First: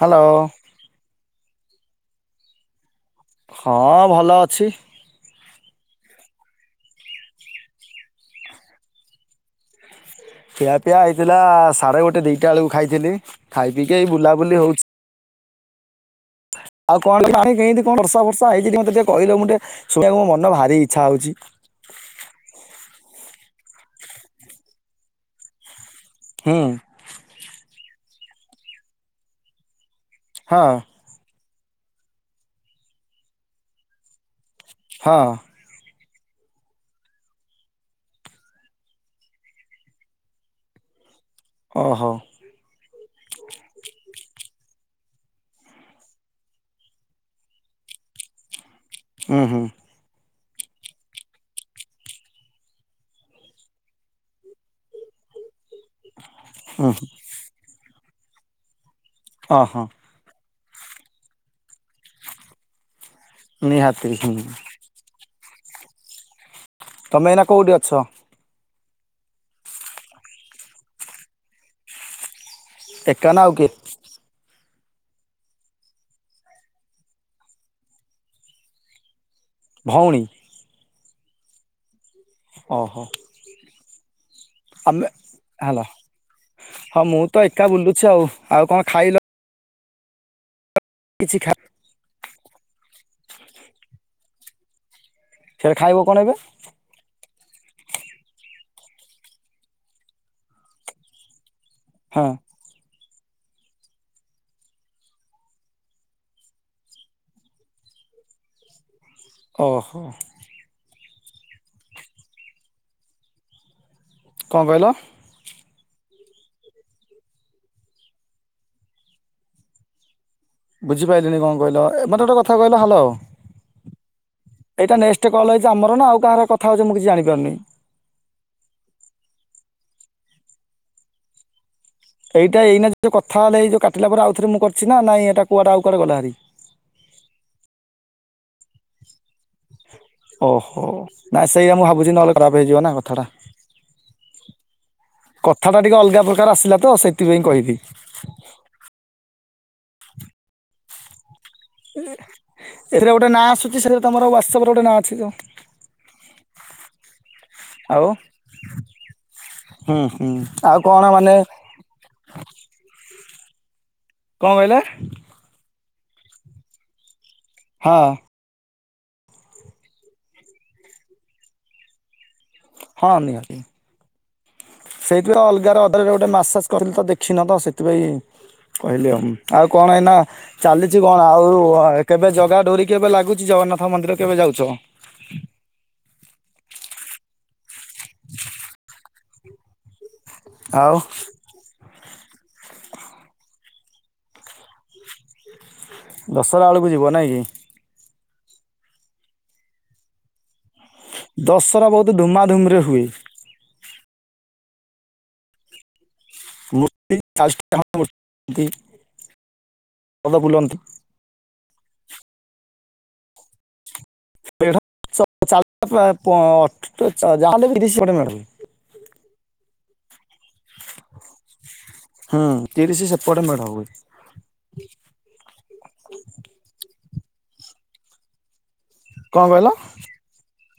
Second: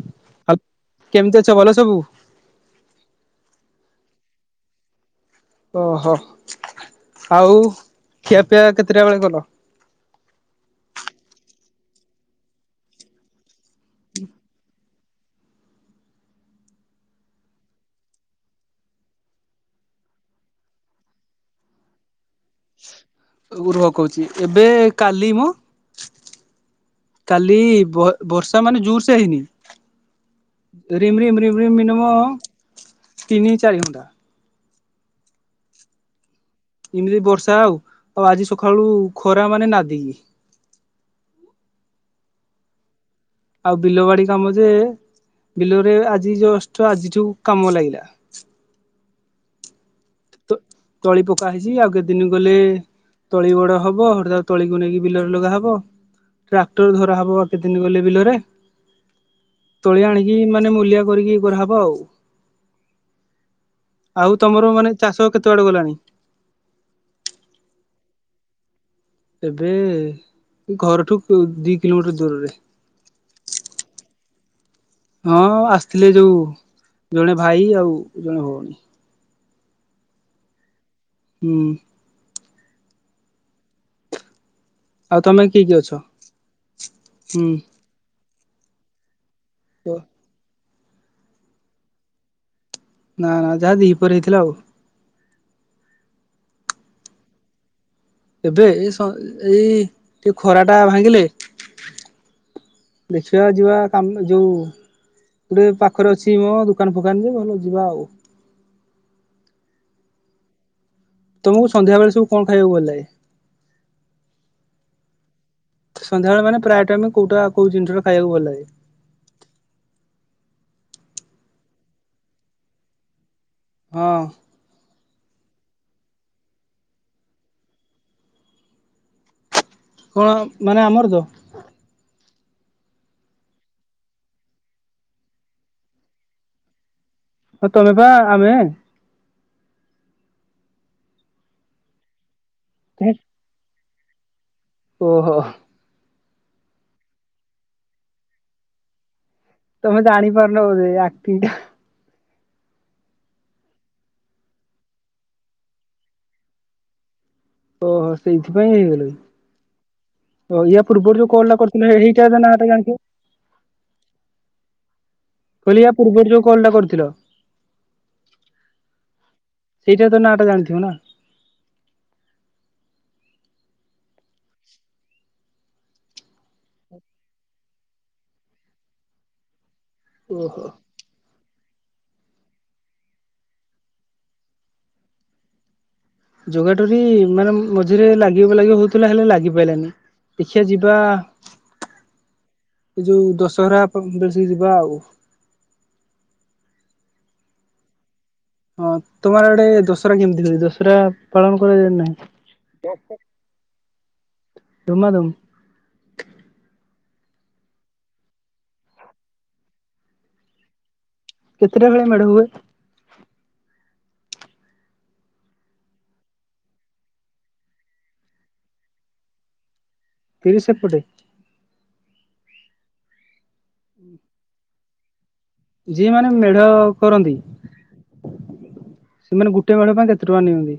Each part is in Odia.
ହ୍ୟାଲୋ। ଆ କେମିତି ଅଛ ଭଲ ସବୁ? ହଁ ଭଲ ଅଛି। ଓହୋ, ଆଉ ଖିଆପିଆ କେତିଟା ବେଳେ କଲ? ଖିଆପିଆ ହେଇଥିଲା ସାଢେ ଗୋଟେ ଦିଟା ବେଳକୁ ଖାଇଥିଲି, ଖାଇ ପିଇକି ଏଇ ବୁଲାବୁଲି ହଉଛି। ଆଉ କଣ ପାଣି କେମିତି କଣ ବର୍ଷା ଫାର୍ଷା ହେଇଚି ଟିକେ ମତେ ଟିକେ କହିଲ ମୁଁ ଟିକେ ଶୁଣିବାକୁ ମନ ଭାର ଇଚ୍ଛା ହଉଛି। ଉର୍ହ କହୁଛି ଏବେ କାଲି ମ ହୁଁ। କାଲି ବ ବର୍ଷା ମାନେ ଜୁରସେ ହେଇନି। ହଁ। ରିମ ରିମ ରିମ ରିମ ମିିନିମମ୍ ତିନି ଚାରି ଘଣ୍ଟା। ହଁ। ଏମିତି ବର୍ଷା ଆଉ, ଆଉ ଆଜି ସକାଳୁ ଖରା ମାନେ ନାଦିକି। ଓହୋ। ଆଉ ବିଲ ବାଡି କାମ ଯେ, ବିଲରେ ଆଜି ଜଷ୍ଟ ଆଜିଠୁ କାମ ଲାଗିଲା। ହଁ ହଁ। ତ ତଳି ପକା ହେଇଛି ଆଉ କେ ଦିନ ଗଲେ ତଳି ବଡ ହବ, ହେଠୁ ତାକୁ ତଳିକୁ ନେଇକି ବିଲରେ ଲଗା ହବ। ହୁଁ ଟ୍ରାକ୍ଟର ଧରାହବ କେ ଦିନ ଗଲେ ବିଲରେ। ହଁ ହଁ। ସେ ଆଣିକି ମାନେ ମୂଲିଆ କରିକି କରାହବ ଆଉ, ନିହାତି ଆଉ ହୁଁ ତମର ମାନେ ଚାଷ କେତେ ବାଟ ଗଲାଣି? ତମେ ଏଇନା କଉଠି ଅଛ? ଏବେ ଘରଠୁ ଦି କିଲୋମିଟର ଦୂରରେ ଏକ ନା ଆଉ କିଏ? ହଁ ଆସିଥିଲେ ଯୋଉ ଜଣେ ଭାଇ ଆଉ ଜଣେ ଭଉଣୀ। ଭଉଣୀ। [inaudible] ଓହୋ। ଆମେ ଆଉ ତମେ କିଏ କିଏ ହଲ ଅଛ? ହଁ ମୁଁ ତ ହୁଁ ଏକା ବୁଲୁଛି ଆଉ ଆଉ କଣ ଖାଇଲ। [inaudible] କିଛି ଖା ନା ନା ଯାହା ଦିପରେ ହେଇଥିଲା ଆଉ। ଫେରେ ଖାଇବ କଣ ଏବେ? ଏବେ ଏ ଏଇ ଟିକେ ଖରା ଟା ଭାଙ୍ଗିଲେ ହଁ। ଦେଖିବା ଯିବା କାମ ଯୋଉ ଗୋଟେ ପାଖରେ ଅଛି ମୋ ଦୋକାନ ଫୋକାନ ଯେ ଭଲ ଯିବା ଆଉ। ଓହୋ। ତମକୁ ସନ୍ଧ୍ୟା ବଳେ ସୁବୁ କଣ ଖାଇବାକୁ ଭଲ ଲାଗେ? କଣ କହିଲ? ସନ୍ବେଳେ ମାନେ ପ୍ରାୟ ଟ ଆମେ କୋଉଟା କୋଉ ଜିନିଷା ଖାଇକୁ ଭଲ ଲାଗେ ବୁଝିପାରିଲିନି କଣ କିଲ ଏ ମତେ ଗୋଟେ କହିଲ ହ୍ୟାଲୋ ହଁ। ଏଇଟା ନେକ୍ଟ କଲ୍ଛି ଆର ନା ଆଉ କାହାର କଥାଉଛି ମୁଁ କିଛି ଜଣିପାରୁନି। କଣ ମାନେ ଆମର ତ। ଏଇଟା ଏଇନା ଯେଉ କଥା ହେଇ ଯେଉଁାିଲା ପରେ ଆଉରେ ମୁଁ କରିଛି ନାଁ ଏଇଟା କୁଆଟା ଆଉୁକୁଆଡେ ଗଲାରି। ହଁ ତମେ ବା ଆମେ ଓହୋ ନାଇ ସେଇ ମୁଁ ଭାବୁଛି ନହେଲେ ଖରାପ ହେଇଯିବ ନା କଥାଟା। ଓହୋ। କଥାଟା ଟିକେ ଅଲଗା ପ୍ରକାର ଆସିଲା ତ ସେଥିପାଇ କହିଲି। ତମେ ଜାଣି ପାରୁନ ବଉଧ ଆଗତି ଏଥିରେ ଗୋଟେ ନାଁ ଆସୁଛି ସେଥିରେ ତମର ହ୍ୱାଟସଆପ ରେ ଗୋଟେ ନାଁ ଅଛି ତ। [inaudible] ଆଉ ଓହୋ ସେଇଥିପାଇଁ ହେଇଗଲା ହୁଁ ହୁଁ ଓ ଆଉ ୟା କଣ ପୂର୍ବରୁ ଯୋଉ ମାନେ କଲ୍ ଟା କର [unintelligible] କଣ କହିଲା? କହିଲିୟା ପୂର୍ବରୁ ଯୋଉ କଲ୍ଟା କରିଥିଲ। ହଁ। ଏଇଟା ତ ନାଁଟା ଜାଣିଥିବ ନା। ହଁ ନିହାନ୍ତିି। ସେଇଥିପାଇଁ ଅଲଗା ଅଦରେ ଗୋଟେ ମାଛାସ କରିଥିଲି ତ ଦେଖିନ ତ ସେଥିପାଇଁ କହିଲି ଆଉ ଆଉ କଣ ନା ଓହୋ ଚାଲିଛି କଣ ଆଉ କେବେ ଜଗା ଡୋରି କେବେ ଲାଗୁଛି ଜଗନ୍ନାଥ ମନ୍ଦିର କେବେ ଯାଉଛ? ଯୋଗାଟରି ମାନେ ମଝିରେ ଲାଗିବ ଲାଗି ହଉଥିଲା ହେଲେ ଲାଗିପଲାନି। ଦେଖିବା ଆଉ ଯିବା ଏ ଯୋଉ ଦଶହରା ବଳସିକି ଯିବା ଆଉ। ଦଶହରା ବେଳକୁ ଯିବ ନାଇଁ କି? ହଁ ତୁମର ଆଡେ ଦସରା କେମିତି ହଛି ଦଶହରା? ପାଳନ ଦଶହରା କରାଯାଏ ବହୁତ ଧୁମାଧୁମ ରେ ହୁଏ। ନାହିଁ। ଜମା [inaudible] ତମ [inaudible] ବୁଲନ୍ତି କେତେଟାବେଳେ ମେଢ ହୁଏ? [inaudible] ଯାହା ହେଲେ ବି ତିରିଶ ଚାଳିଶ ମେଢ ହୁଏ। ତିରିଶ ଏପଟେ? ହୁଁ ତିରିଶ ସେପଟେ ମେଢ ହୁଏ। ଯିଏ ମାନେ ମେଢ କରନ୍ତି? କଣ ସେମାନେ କହିଲ ଗୋଟେ ମେଢ ପାଇଁ କେତେ ଟଙ୍କା ନିଅନ୍ତି?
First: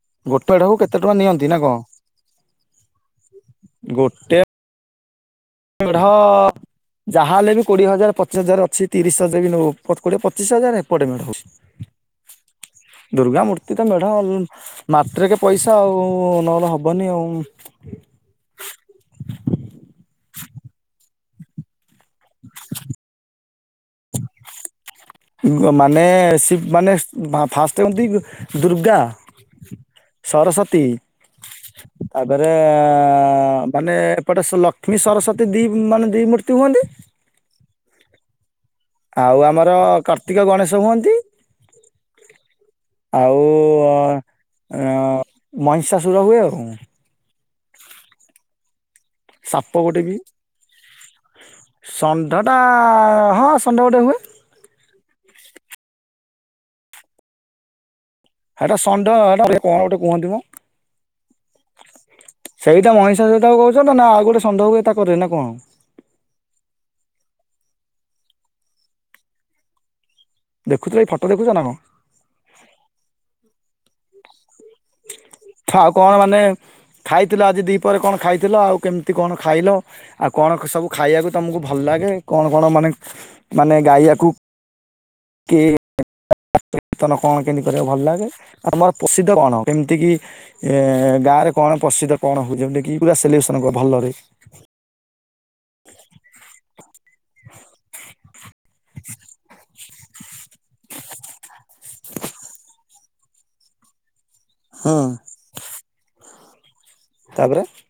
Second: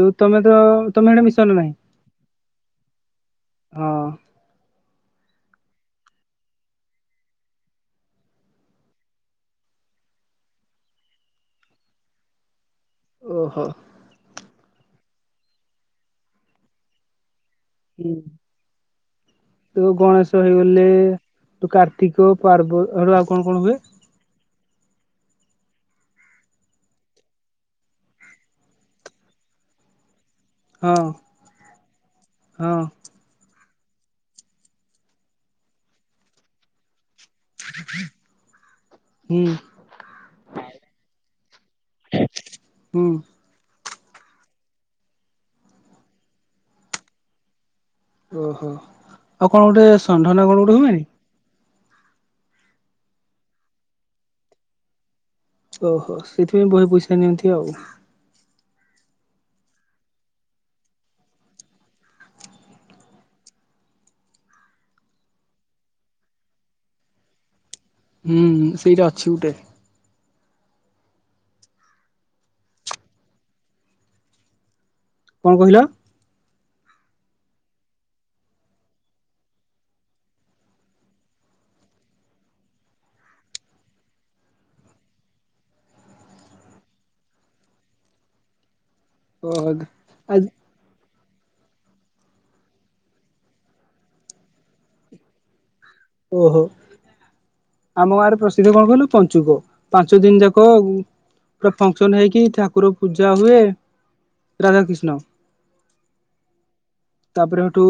ଯୋଉ ତମେ ଗୋଟେ ତ ମେଢକୁ କେତେ ଟଙ୍କା ତମେ ସେପଟେ ନିଅନ୍ତି ନା ମିଶନ କଣ? ନାହିଁ? ହଁ ଗୋଟେ ମେଢ ଯାହାହଲେ ବି କୋଡିଏ ହଜାର ପଚିଶ ହଜାର ଅଛି ତିରିଶ ହଜାର ବି ନ କୋଡିଏ ପଚିଶ ହଜାର ଏପଟେ ହଉଚି। [unintelligible] ଦୁର୍ଗା ଓହୋ। ମୂର୍ତ୍ତି ତ ମେଢ ମାତ୍ରକ ପଇସା ଆଉ ନହେଲେ ହବନି ଆଉ। ହୁଁ। ତୁ ଗଣେଶ ହେଇଗଲେ ତୁ କାର୍ତି ତିିକ ପାର୍ବ ଆଉ କଣ କଣ ହୁଏ? ମାନେ ମାନେ ଫାଷ୍ଟ ହୁଅନ୍ତି ଦୁର୍ଗା। ସରସ୍ଵତୀ ହଁ ତାପରେ ହଁ ମାନେ ଏପଟେ ଲକ୍ଷ୍ମୀ ସରସ୍ୱତୀ ଦୁଇ ମାନେ ଦୁଇ ମୂର୍ତ୍ତି ହୁଅନ୍ତି। [unintelligible] ଆଉ ଆମର କାର୍ତ୍ତିକ, ଗଣେଶ ହୁଅନ୍ତି। ହୁଁ ଆଉ ଆଉ ମଇଁଷା ସୁର ହୁଏ ଆଉ। ଓହୋ। ଆଉ କଣ ସାପ ଗୋଟେ ବି। ଷଣ୍ଢ ନା କଣ ଗୋଟେ ହୁଏନି? ଷଣ୍ଢାଟା ହଁ ଷଣ୍ଢା ଗୋଟେ ହୁଏ। ଓହୋ, ସେଥିପାଇଁ ବୋହେ ପଇସା ନିଅନ୍ତି ଆଉ। ହେଇଟା ଷଣ୍ଢ ସଟା କଣ ଗୋଟେ କୁହନ୍ତି? ମୁଁ ସେଇ ତ ମଣିଷ ସହିକୁ କହୁଛନ୍ତି। ନା ଆଉ ଗୋଟେ [unintelligible] ତା କରରେ ନା କଣ? ହୁଁ, ସେଇଟା ଅଛି ଗୋଟେ। ଦେଖୁଥିଲ ଏ ଫାଟ ଦେଖୁଛ ନା କଣ? କଣ କହିଲ ଆଉ କଣ ମାନେ ଖାଇଥିଲ? ଆଜି ଦି ପରେ କଣ ଖାଇଥିଲ ଆଉ କେମିତି କଣ ଖାଇଲ? ଆଉ କଣ ସବୁ ଖାଇବାକୁ ତମକୁ ଭଲ ଲାଗେ? କଣ କଣ ମାନେ ମାନେ ଗାଇବାକୁ କି କୀର୍ତ୍ତନ କଣ କେମତି କରିବା ଭଲ ଲାଗେ? ଆମର ପ୍ରସିଦ୍ଧ କଣ ଓହୋ କେମିତି କି ଆଜି ଏ ଗାଁରେ କଣ ପ୍ରସିଦ୍ଧ କଣ ହଉଛି? କି ପୁରା ସେଲିବ୍ରେସନ କର ଭଲରେ। ଓହୋ। ଆମ ଗାଁରେ ପ୍ରସିଦ୍ଧ କଣ କହିଲ? ପଞ୍ଚୁକ ପାଞ୍ଚ ଦିନ ଯାକ ପୁରା ଫଙ୍କସନ ହେଇକି ଠାକୁର ପୂଜା ହୁଏ। ରାଧା ହୁଁ କୃଷ୍ଣ। ତାପରେ ସେଠୁ।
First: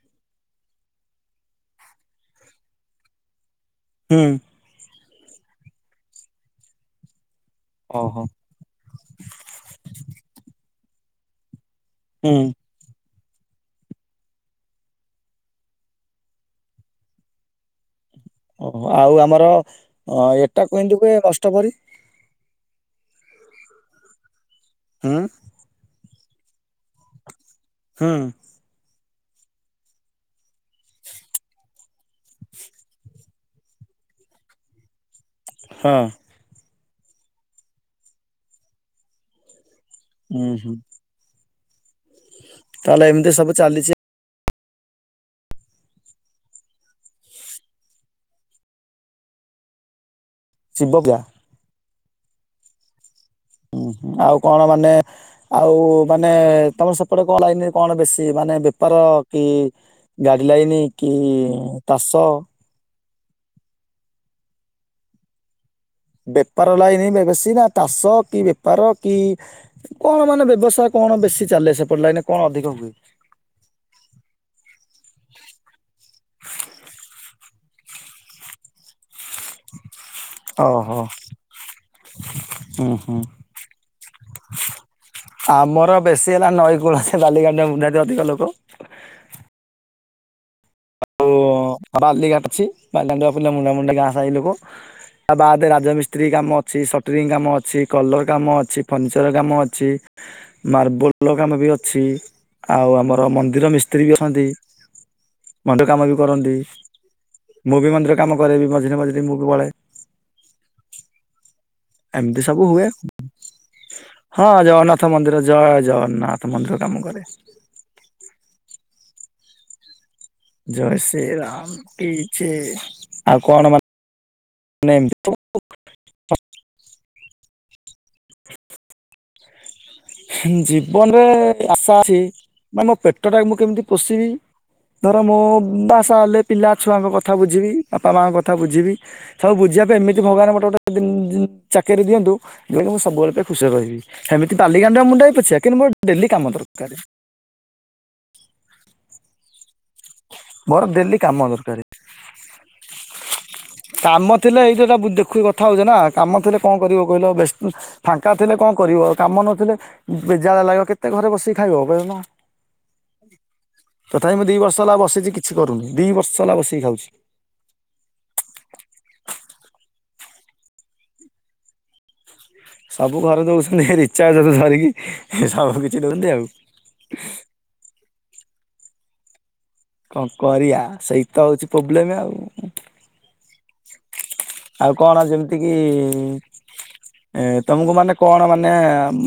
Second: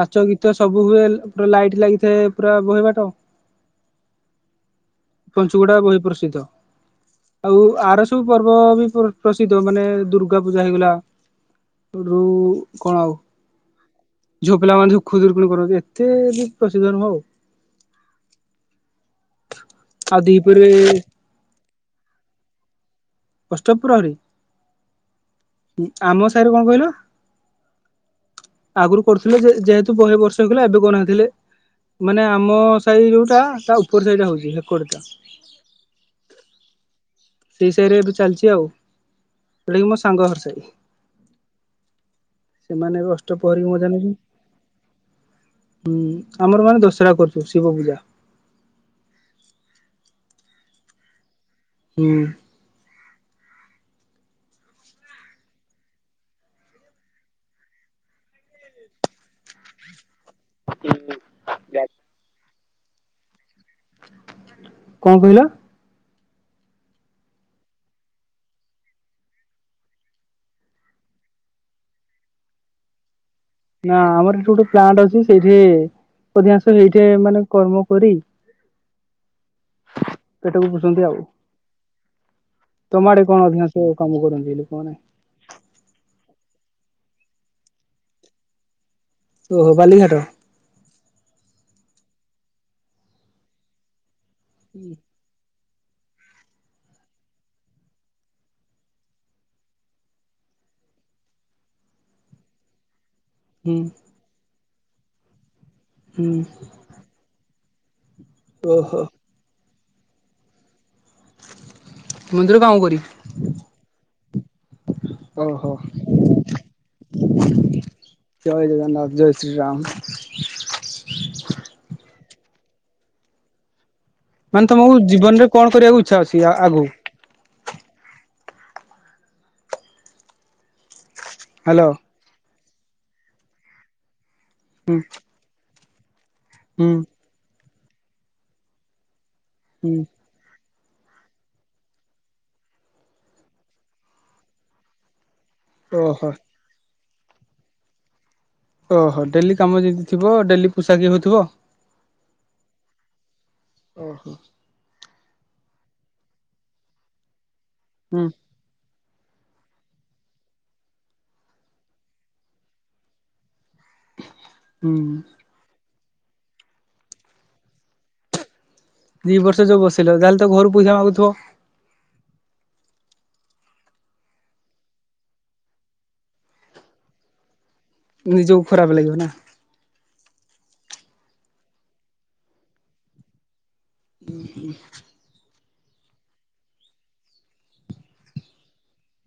ନାଚ, ଗୀତ ସବୁ ହୁଏ। ପ ପୁରା ଲାଇଟ ଲାଗି ସେ ପୁରା ବହେ ବାଟ ହୁଁ। ପଞ୍ଚୁକ ଟା ବହି ପ୍ରସିଦ୍ଧ। ଆଉ ଆର ଓହୋ ସବୁ ପର୍ବ ପର୍ବ ବି ପ୍ରସିଦ୍ଧ ମାନେ ଦୁର୍ଗା ପୂଜା ହେଇଗଲା। ସେଉଟୁ ହୁଁ। କଣ ଆଉ ଝୁଅ ପିଲାମାନେ ସବୁ ଖୁଦୁରୁକୁଣୀ କରନ୍ତି। ଏତେ ବି [inaudible] ହଉ। ଓହୋ। ଆଉ ଆମର ଆଉ ଏଟା ଦିପହରେ କିନ୍ତୁ କୁଏ ନଷ୍ଟ ପରି। ଅଷ୍ଟପ୍ରହରୀ। ହଁ ଆମ ସାହିରେ କଣ କହିଲ ହଁ ଆଗରୁ କରୁଥିଲେ। ଯେହେତୁ ବହେ ବର୍ଷ ହେଇଥିଲା ଏବେ କଣ କରୁଥିଲେ। ମାନେ ଆମ ସାହି ଯୋଉଟା ତା ଉପର ସାହି ହଉଛି ହେକଡ ଟା ହଁ ସେଇସାହି ରେ ଏବେ ଚାଲିଛି ଆଉ [inaudible] ସେଉଟା କିି ମୋ ସାଙ୍ଗ ଘର ଉଁ ସାହି ହୁଁ ସେମାନେ ତାହେଲେ ଏମିତି କଷ୍ଟ ସବୁ ପରି ମଜା ଚାଲିଛି ନଉଛନ [inaudible] ହୁଁ, ଆମର ମାନେ ଦଶହରା କରୁଛୁ ଶିବ ପୂଜା। ଶିବ ପୂଜା। ହୁଁ ହୁଁ, ଆଉ କଣ ମାନେ ଆଉ ମାନେ ତମର ସେପଟେ କଣ ଲାଇନରେ କଣ ବେଶୀ ମାନେ ବେପାର କି ଗାଡି ଲାଇନି କି ଚାଷ କଣ କହିଲ? ବେପାର ଲାଗନି ବେଶୀ ନା ଚାଷ କି ବେପାର କି? କଣ ମାନେ ବ୍ୟବସାୟ କଣ ବେଶୀ ଚାଲେ ସେପଟେ ଲାଗେ କଣ ଅଧିକ ହୁଏ? ନା ଆମର ଏଠି ଗୋଟେ ପ୍ଲାଣ୍ଟ ଅଛି ସେଇଠି ଅଧିକାଂଶ ସେଇଠି ମାନେ କର୍ମ କରି [inaudible] ପେଟକୁ ଓହୋ ପୋଷନ୍ତି ଆଉ [inaudible] ହୁଁ ହୁଁ ତମଆଡେ କଣ ଅଧିକାଂଶ କାମ କରନ୍ତି ଲୋକମାନେ? ଆମର ବେଶୀ ହେଲା ନଈ କୂଳରେ ମୁଣ୍ଡାନ୍ତି ଅଧିକ ଲୋକ। ଓହୋ ବାଲିଘାଟ। ଆଉ ବାଲିଘାଟ ଅଛି [unintelligible] ମୁଣ୍ଡାମୁଣ୍ଡି ଗାଁ ସାଇ ଲୋକ ହୁଁ ତା ବାଦେ ରାଜମିସ୍ତ୍ରୀ କାମ ଅଛି, ସଟରିଂ କାମ ଅଛି, କଲର୍ କାମ ଅଛି, ଫର୍ଣ୍ନିଚର କାମ ଅଛି ମାର୍ବଲ କାମ ବି ଅଛି ଆଉ ଆମର ମନ୍ଦିର ହୁଁ ମିସ୍ତ୍ରୀ ବି ଅଛନ୍ତି। ମନ୍ଦିର କାମ ବି ହୁଁ କରନ୍ତି [inaudible] ମୁଁ ବି ମନ୍ଦିର କାମ କରେନି ମଝିରେ ଓହୋ ମଝିରେ ମୁଁ ଏମିତି ମନ୍ଦିର ସବୁ କାମ ହୁଏ। କରି ହଁ ଜଗନ୍ନାଥ ମନ୍ଦିର ଓହୋ ଜୟ ଜଗନ୍ନାଥ ମନ୍ଦିର କାମ କରେ। ଜୟ ଜଗନ୍ନାଥ, ଜୟ ଶ୍ରୀରାମ। ଜୟ ଶ୍ରୀ ରାମ କି ଜୟ, ଆଉ କଣ ମାନେ ମାନେ ତମକୁ ଏମିତି ଜୀବନରେ କଣ କରିବାକୁ ଇଚ୍ଛା ଅଛି ଆଗକୁ? [inaudible] ଜୀବନରେ ହ୍ୟାଲୋ ଆଶା ଅଛି ନା ମୋ ପେଟ ଟାକୁ ମୁଁ କେମିତି ପୋଷିବି, ହୁଁ ଧର ମୁଁ ବାସ ହେଲେ ପିଲା ହୁଁ ଛୁଆଙ୍କ କଥା କଥା ବୁଝିବି ବାପା ମାଙ୍କ କଥା ବୁଝିବି ସବୁ ବୁଝିବା ହୁଁ ପାଇଁ ଏମି ଭଗବାନ ଗୋଟେ ଗୋଟେ ଚାକିରି ଦିଅନ୍ତୁ, ମୁଁ ସବୁବେଳ କେ ଖୁସିରେ ରହିବି। ସେମିତି ବାଲିଗାଣ୍ଡୁଆ ମୁଣ୍ଡାଏ ପଛେ କିନ୍ତୁ ମୋର ଡେଲି ଓହୋ କାମ ଦରକାର। ଓହୋ ଡେଲି କାମ ଯଦି ଥିବ, ଡେଲି ମୋର ପୋଷାକି କାମ ହଉଥିବ। [inaudible] [inaudible] ଓହୋ କାମ ଥିଲେ ଏଇ ଯୋଉଟା ଦେଖୁି କଥା ହଉଛ ନା କାମ ଥିଲେ କଣ କରିବ କହିଲ ବ୍ୟସ୍ତ ହୁଁ ଫାଙ୍କା ଥିଲେ କଣ କରିବ କାମ ନଥିଲେ ବେଜାଳିଆ ଲାଗିବ, କେତେ ଘରେ ବସିକି ଖାଇବ କହୁନ। ତଥାପି ମୁଁ ଦି ବର୍ଷ ହୁଁ ହେଲା ବସିଛି କିଛି କରୁନି, ଦି ବର୍ଷ ହେଲା ବସିକି ଖାଉଛି। ଦି ବର୍ଷ ଯୋଉ ବସି ରହିଲ ତାହେଲେ ତ ଘରୁ ପଇସା ମାଗୁଥିବ। ସବୁ ଘରେ ଦଉଛନ୍ତି ରିଚାର୍ଜକୁ ଛାଡିକି ସବୁ କିଛି ଦଉଛନ୍ତି ଆଉ। ନିଜକୁ ଖରାପ ଲାଗିବ ନା। କଣ କରିଆ ସେଇତ ହଉଛି ପ୍ରୋବ୍ଲେମ ଆଉ। [inaudible] ଆଉ କଣ ଯେମିତିକିି ଏ ତୁମକୁ ମାନେ କଣ ମାନେ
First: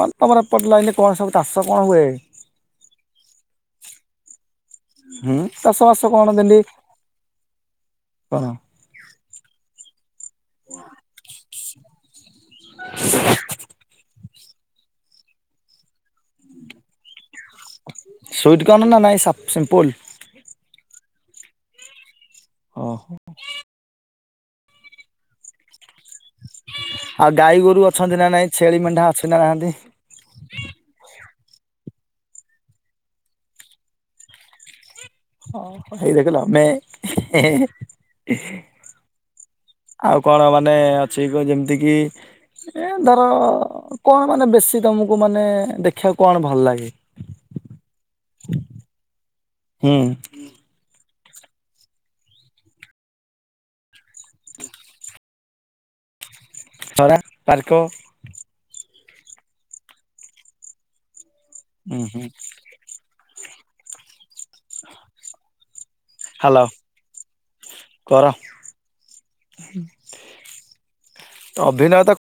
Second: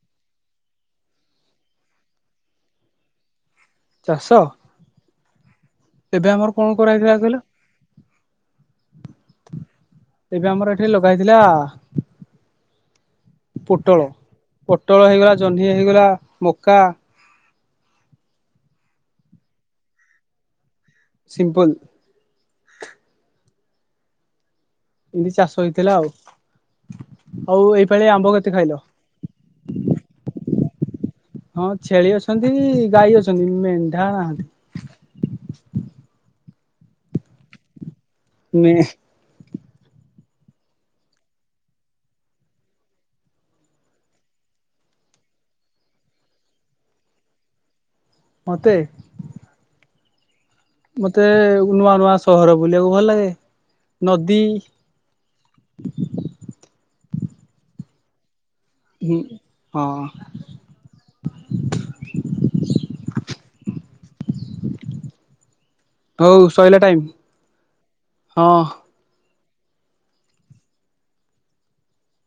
ମାନେ ତମର ଏପଟ ଲାଇନ କଣ ସବୁ ଚାଷ କଣ ହୁଏ? ଚାଷ? ହୁଁ ଚାଷ ବାସ ଏବେ କଣ ଆମର ଦେଲି କରାହେଇଥିଲା କହିଲ [inaudible] କଣ [inaudible] ଏବେ ଆମର ଏଠି ଲଗା ହେଇଥିଲା। [inaudible] ପୋଟଳ-ପୋଟଳ ହେଇଗଲା ଜହ୍ନି ହେଇଗଲା ମକା ସୁଇଟ୍ କଣ ନାଁ ନାଇ ସାଫ୍ ସିମ୍ପୁଲୁ? ସିମ୍ପୁଲୁ। ଅ ହଁ। [unintelligible] ଏମିତି ଚାଷ ହେଇଥିଲା ଆଉ। ଆଉ ଗାଈ ଗୋରୁ ଏଇପାଳି ଅଛନ୍ତି ଆମ୍ବ ନା କେତେ ନାଇଁ ଖାଇଲ ଛେଳି ମେଣ୍ଢା ଅଛି ନା ନାହାନ୍ତି। ହଁ ଛେଳି ଅଛନ୍ତି ଗାଈ ଅଛନ୍ତି ମେଣ୍ଢା ହଁ ଏଇ ଦେଖିଲ ମେ [unintelligible] [unintelligible] ଆଉ କଣ ମାନେ ଅଛି ଯେମିତି କି? ଏ ଧର କଣ ମାନେ ବେଶୀ ତମକୁ ମାନେ ଦେଖିବାକୁ କଣ ଭଲ ଲାଗେ? ମତେ ହୁଁ। ମତେ ନୂଆ-ନୂଆ ସହର ବୁଲିବାକୁ ଭଲ ଲାଗେ ନଦୀ [inaudible] ଖରା ପାର୍କ ହୁଁ ହଁ [inaudible] ହଁ ହୁଁ [inaudible] ହଉ ହ୍ୟାଲୋ ସଇଲା ଟାଇମ [inaudible] କର। ହଁ। [inaudible] ଅଭିନୟତା